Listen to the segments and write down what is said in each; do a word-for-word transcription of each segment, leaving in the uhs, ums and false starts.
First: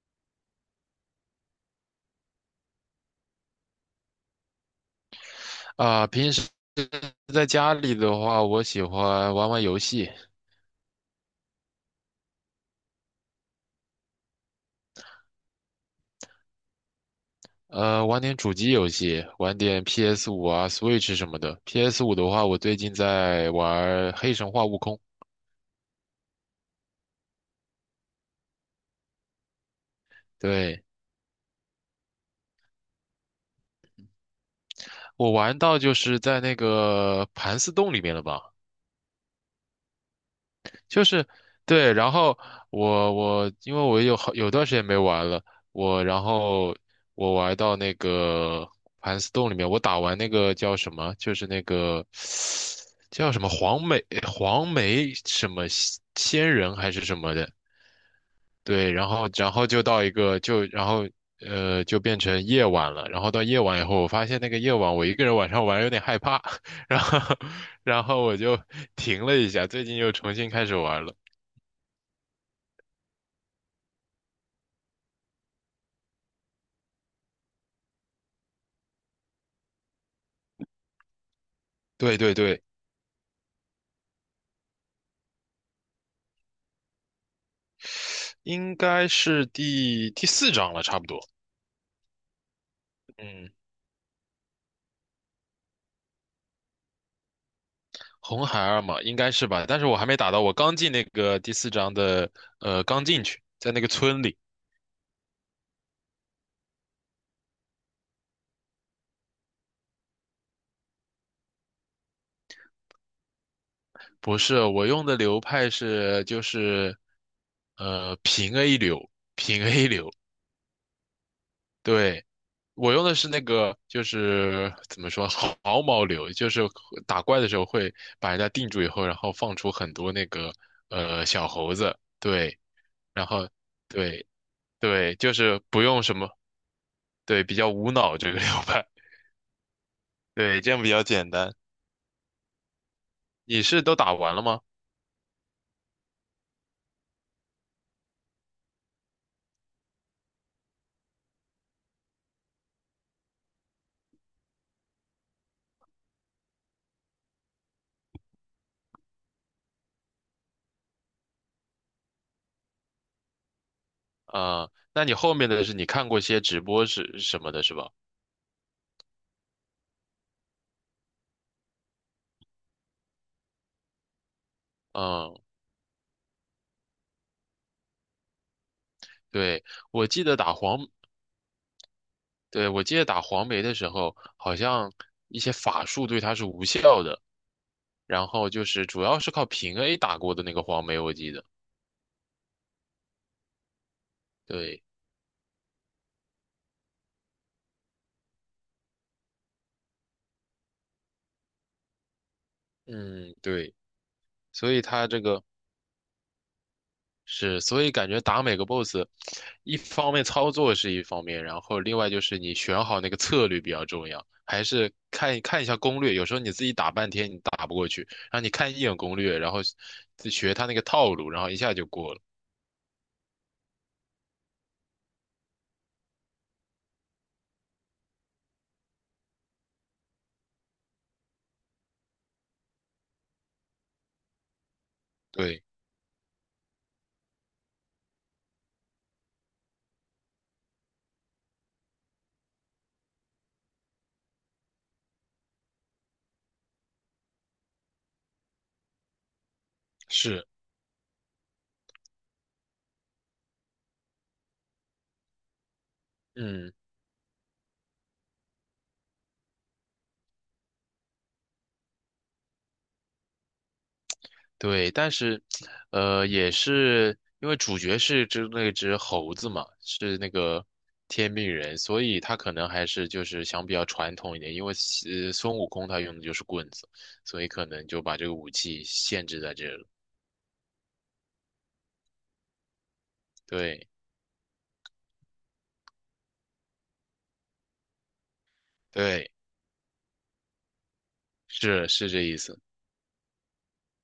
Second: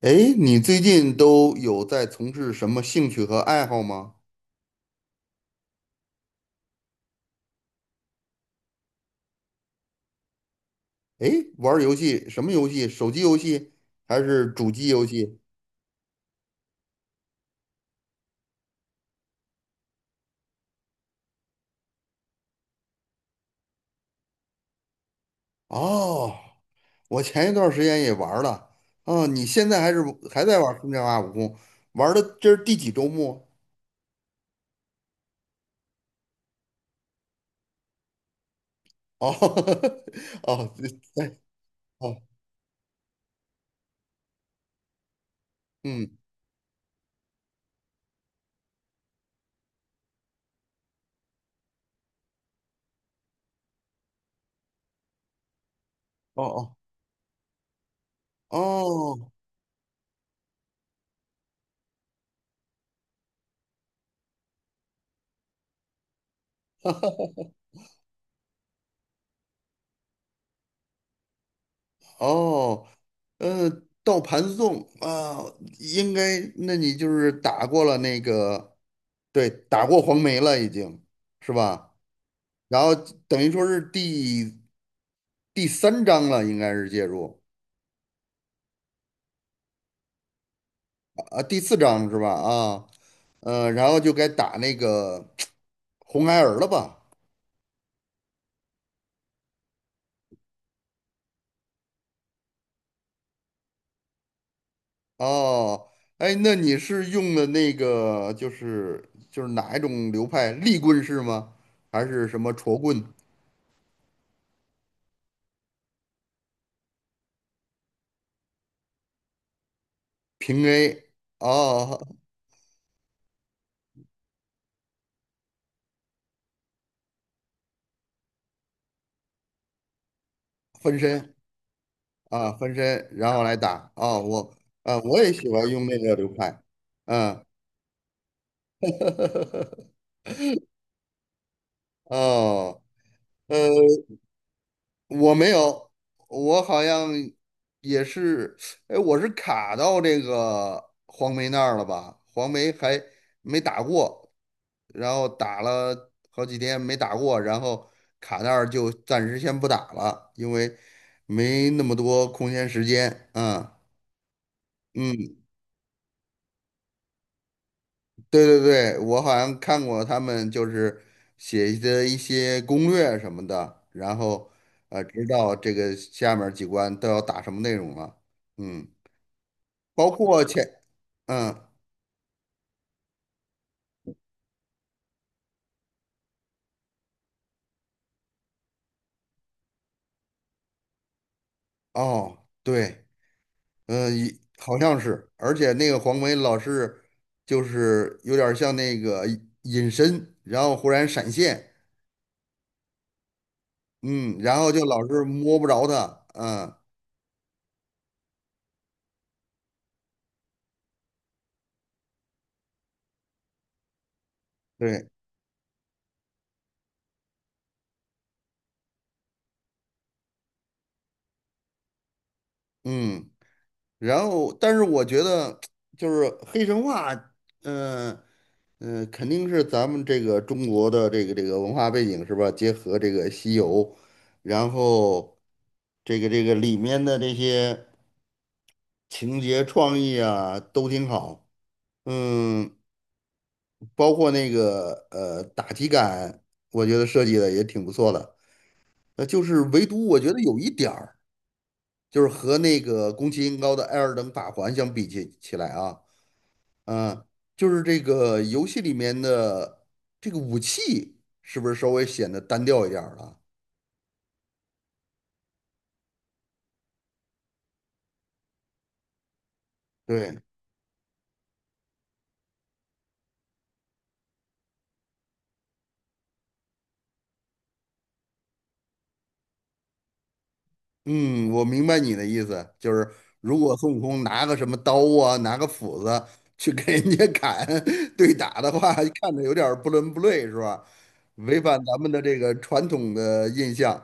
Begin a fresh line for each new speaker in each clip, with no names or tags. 诶，你最近都有在从事什么兴趣和爱好吗？
啊，平时在家里的话，我喜欢玩玩游戏，
诶，玩儿游戏，什么游戏？手机游戏还是主机游戏？
呃，玩点主机游戏，玩点 p s 五啊、Switch 什么的。p s 五的话，我最近在玩《黑神话：悟空》，
哦，我前一段时间也玩儿了。哦，你现在还是还在玩
对，
《空降二五空》？玩儿的这是第几周末？
我玩到就是在那个盘丝洞里面了吧。
哦，哦，
就是
对，
对，然
哦，
后我我因为我有好有段时间没玩了，我
嗯，
然后我玩到那个盘丝洞里面，我打完那个叫什么，就是那个叫什么黄梅黄梅什么仙
哦
仙
哦
人还是什么的，对，然后
哦。
然后就到一个就然后呃就变成夜晚了，然后到夜晚以后，我发现那个夜晚我一个人晚上玩有点害怕，然后然后我就停了一下，最近又重新开始玩了。
哦，呃，到盘送啊，应该，那你就是打过了那个，对，打过黄梅了，已经是吧？
对对对，
然后等于说是第第三章了，应该是介入
应该是第第四章了，差不多。
啊，第四章是吧？啊，
嗯，
呃，然后就该打那个红孩儿了吧？
红孩儿嘛，应该是吧？但是我还没打到，我刚进那个第四章的，呃，刚进去，在那个村里。
哦，哎，那你是用的那个就是就是哪一种流派？立棍式吗？还是什么戳棍？
不是，我用的流派是就是，呃，平 A 流，平 A 流。
平 A 哦，
对，我用的是那个，就是怎么说，毫毛流，就是打怪的时候会把人家定住以后，然后放出很多那个
分
呃
身
小猴子。
啊，
对，
分身，
然
然后
后。
来打哦，
对，
我啊，
对，
我也
就
喜
是
欢
不
用那
用
个
什
流
么，
派，
对，
嗯，
比较无脑这个流派，对，这样比较简单。
哦，
你
呃，
是都打完了吗？
我没有，我好像也是，哎，我是卡到这个黄梅那儿了吧？黄梅还没打过，然后打了好几天没打过，然后卡那儿就暂时先不打了，因为没那么多空闲时间，嗯。
啊、那你后
嗯，
面的是你看过些直播是什么的，是吧？
对对对，我好像看过他们就是写的一些攻略什么的，然后呃，知
嗯，
道这个下面儿几关都要打什么内容了。嗯，
对，我
包
记得
括
打
前，
黄，
嗯，
对，我记得打黄梅的时候，好像一些法术对他是无效的，然后就是主要是靠平 A 打过的那个黄梅，我记得。
哦，对，嗯、一好
对，
像是，而且那个黄梅老是就是有点儿像那个隐身，然后忽然闪现，
嗯，对，
嗯，然后
所以
就老
他这
是
个。
摸不着他，嗯，
是，所以感觉打每个 B O S S,一方面操作是一方面，然后另外就是你选好那个策略比较重要，还是
对，
看看一下攻略。有时候你自己打半天你打不过去，然后你看一眼攻略，然后自学他那个套路，然后一下就过了。
嗯。然后，但是我觉得就是黑神话，嗯、呃嗯、呃肯定是咱们这个中国的这个这个文化背景是吧？结合这个西游，然后
对，
这个这个里面的这些情节创意啊都挺好，嗯，包括那个呃打击感，我觉得设计的也挺不错的。那就是唯独我觉得
是，
有一点儿，就是和那个宫崎英高的《艾尔登法环》相比起起来啊。
嗯。
嗯，就是这个游戏里面的这个武器，是不是稍微显得单调一点儿了？
对，但是，呃，也是因为主角是只那只猴子嘛，是那
对，
个天命人，所以他可能还是就是想比较传统一点，因为呃孙悟空他用的就是棍子，所以可能就把这个武器限制在这了。
嗯，我明白你的意思，就是如果
对，
孙悟空拿个什么刀啊，拿个斧子去跟人家砍 对打的话，
对，
看着有点儿不伦不类，是吧？违反
是
咱们
是
的
这意
这个
思。
传统的印象。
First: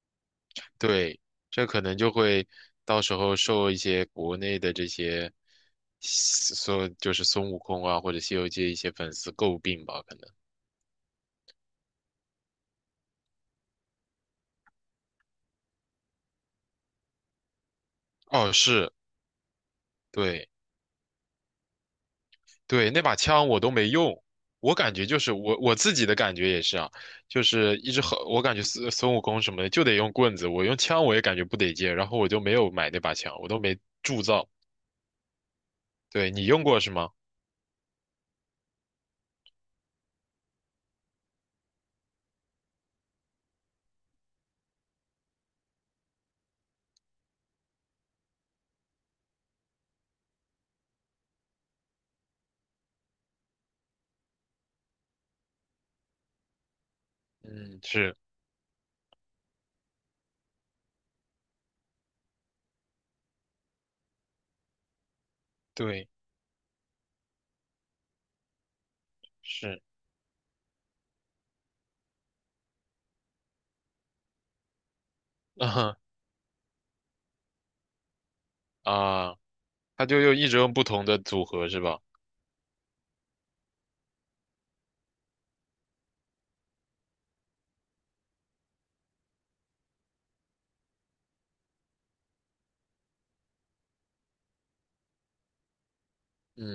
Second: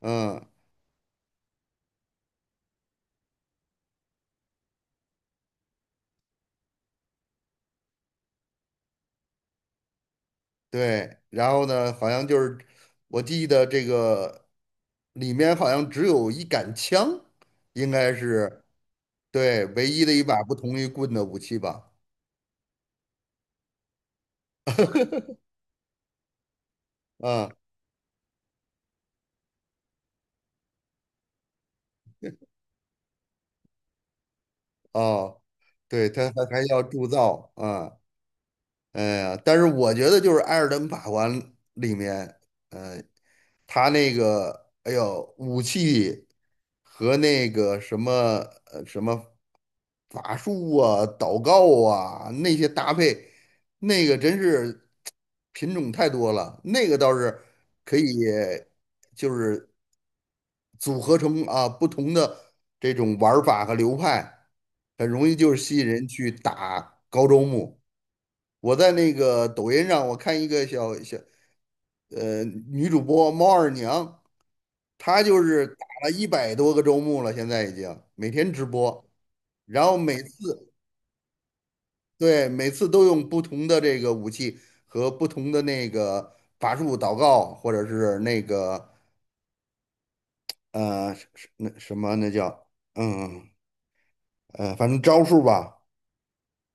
嗯，
对，这可能就会到时候受一些国内的这些所就是孙悟空啊或者《西游记》一些粉丝诟病吧，可能。
对。然后呢，好像就是我记得这个里面好像只有一杆枪，应该
哦，
是。
是，
对，唯一的一把
对。
不同于棍的武器吧。
对，那把枪我都没用，我感觉就是我我自己的感觉也是啊，就
嗯，
是一直很，我感觉孙孙悟空什么的就得用棍子，我用枪我也感觉不得劲，然后我就没有买那把枪，我都没铸造。
哦，对，他
对，你
还还
用过
要
是
铸
吗？
造，嗯，哎呀，但是我觉得就是《艾尔登法环》里面，呃，他那个，哎呦，武器和那个什么呃什么法术啊、祷告啊那些搭配，那个真是品种太多了，那个倒是
嗯，
可
是，
以，就是组合成啊不同的这种玩儿法和流派，很容易就是吸引人
对，
去打高周目。我在那个抖
是，
音上，我看一个小小呃女主播猫二娘，她就 是打
啊
了一百多个周目了，现在已经每天直播，
啊，
然后
他
每
就又一直
次
用不同的组合是吧？
对每次都用不同的这个武器和不同的那个法术祷告，或者是那个呃是是那什么那叫嗯呃反正招数吧。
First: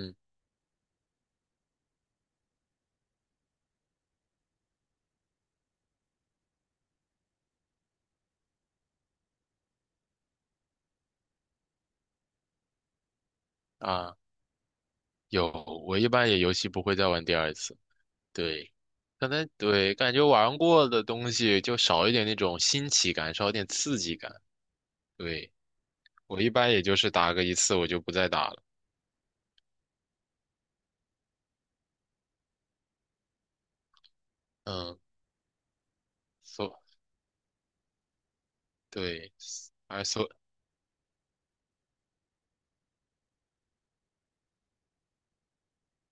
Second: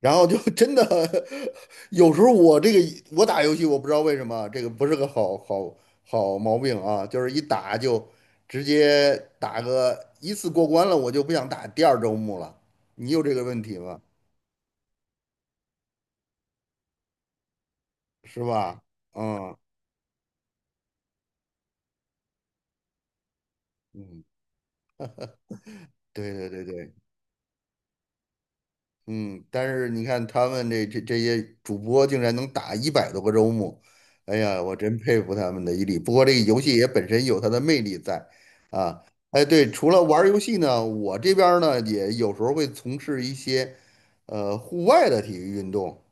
然后就真的 有时候我这个我打游戏，我不知道为什么啊这个不是个好好好毛病啊，就是一打就直接打个一次过关了，我就不想打第二周目了。你有这个问题吗？
啊，有，我一般也游戏不会再玩第二次，
是
对。
吧？
可能
嗯
对，感觉玩过的东西就少一点那种新奇感，少一点刺激
嗯，
感。对，
对
我一
对对
般也
对。
就是打个一次，我就不再打了。
嗯，但是你看他们这这这些主播竟然能打一百多个周末，哎呀，我真
嗯，
佩服他们的毅力。不过这个游戏
所
也本身有它的魅力在啊。
对，
哎，对，除了
而
玩儿
所
游戏呢，我这边儿呢也有时候会从事一些呃户外的体育运动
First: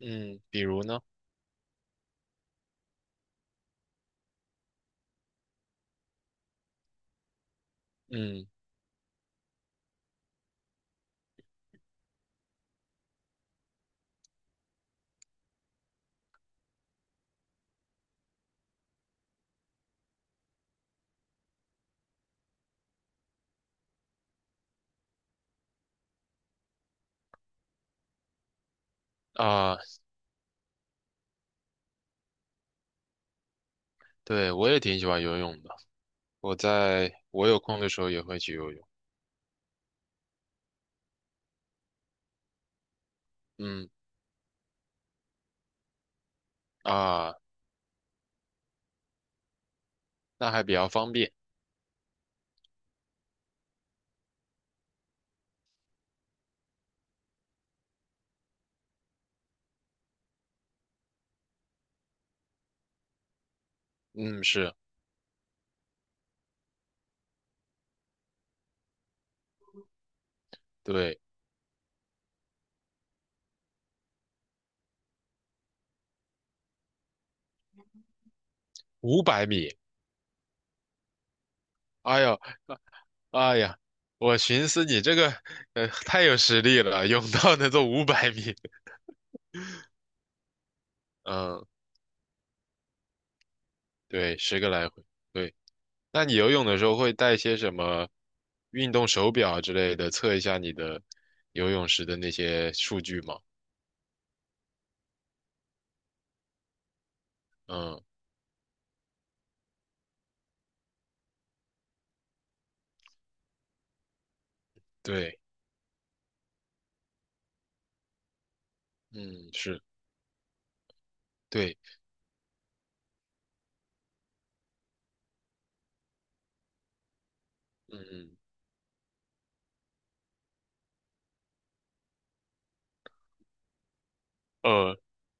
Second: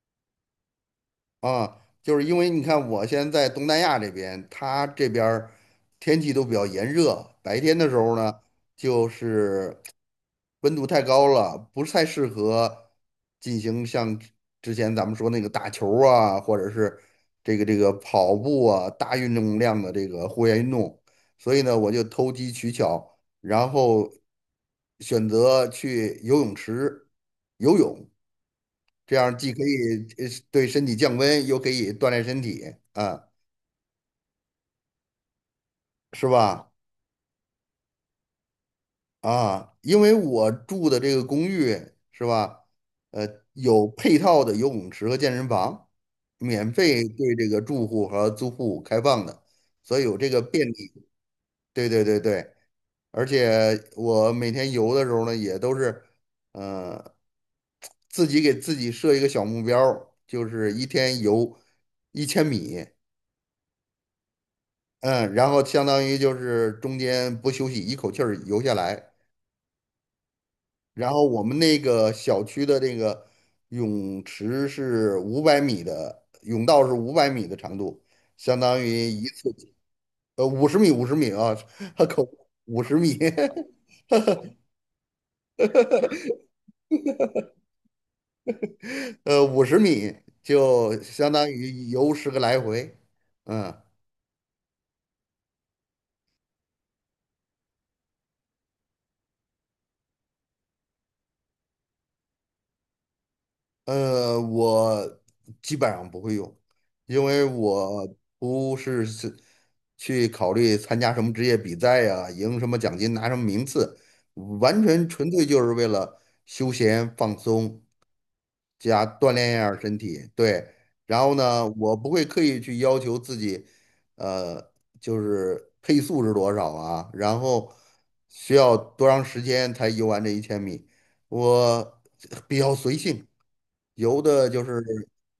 嗯，比如呢，
啊，就是因为你看我现在在东南亚这边，它这边儿天气都比较炎热，白天的时候呢
嗯
就是。温度太高了，不是太适合进行像之前咱们说那个打球儿啊，或者是这个这个跑步啊，大运动量的这个户外运动。所以呢，我就投机取巧，然后选择去游泳池游泳，这样既可
啊，
以呃对身体降温，又可以锻炼身体，啊，
对我也挺喜欢游泳的。
是
我
吧？
在我有空的时候也会去游泳。
啊，因为我住的这个公寓是吧，呃，有
嗯
配套的游泳池和健身房，免费对
啊，
这个住户和租户开放的，所以有这个
那还
便
比较
利。
方便。
对对对对，而且我每天游的时候呢，也都是，呃，自己给自己设一个小目标儿就是一天游一千米，
嗯，是，
嗯，然后相当于就是中间不休息，一口气儿游下来。然
对，
后我们那个小区的这个泳池是五百米的，泳道是五百米的长度，相当于
五
一
百
次
米。
呃五十米五十米啊，
哎
口
呦，
五十米，
哎呀，我寻思你这个呃太有实力了，泳道能做五百米。
呃五十米就相当
嗯，
于游十个来回，嗯，
对，十个来回。对。那你游泳的时候会带些什么运动手表啊之类的，测一下你的游泳时的那些数据吗？
呃，我基本上不会用，因为
嗯，
我不是是去考虑参加什么职业比赛呀、赢什么奖金、拿什么名次，完全纯
对，
粹就是为了休闲放松，加锻
嗯，
炼一下儿
是，
身体，对。然后呢，
对，
我不会刻意去要求自己，呃，就是配速是多少啊，然后
嗯
需要多长时间才游完这一千米，我比较随性，游的就是
嗯，呃，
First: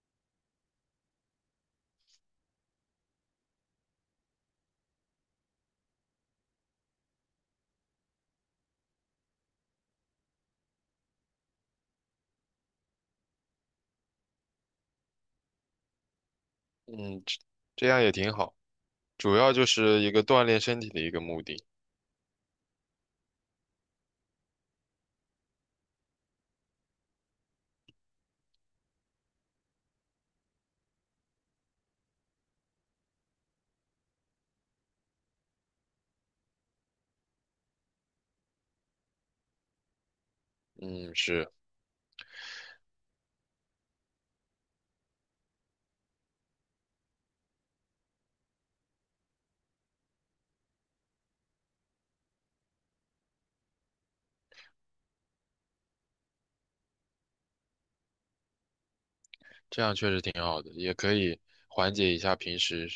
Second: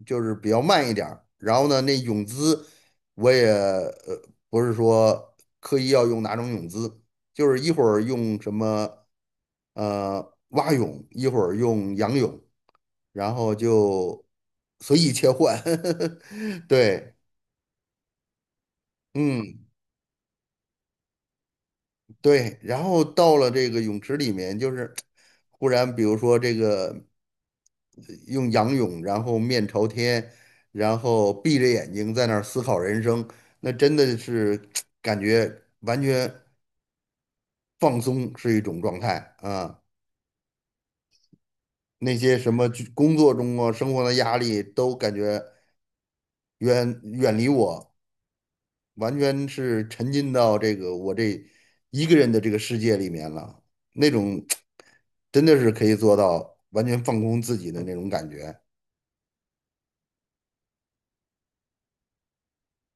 就是比较慢一点儿然后呢，那泳姿我也呃不是说刻意要用哪种泳姿，就是一会儿用什么呃蛙泳，一会儿用仰泳。然后就随意切换，对，
嗯，这这样也挺好，主要
嗯，
就是一个锻炼身体的一个目的。
对，然后到了这个泳池里面，就是忽然比如说这个呃用仰泳，然后面朝天，然后闭着眼睛在那儿思考人生，那真的是 感觉完全放松是一种状态啊。
嗯，是，
那些什么工作中啊、生活的压力都感觉远远离我，完全是沉浸到这个我这一个人的这个世界里面了，那种 真的是可以做到完全放空自己的那种感觉。
这样确实挺好的，也可以缓解一下平时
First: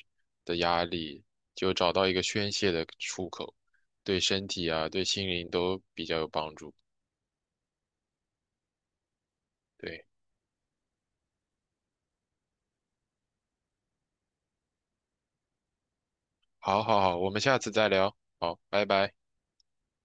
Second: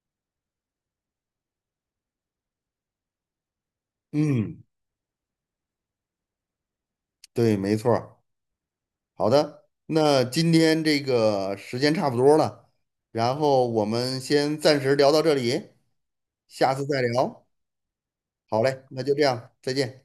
的压力，就找到一个宣泄的出口，对身
嗯，
体啊，对心灵都比较有帮助。
对，没错儿。好的，
对。
那今天这个时间差不多了，然后我们先暂时聊到这里，下
好
次
好
再
好，我们
聊。
下次再聊。好，
好嘞，
拜
那
拜。
就这样，再见。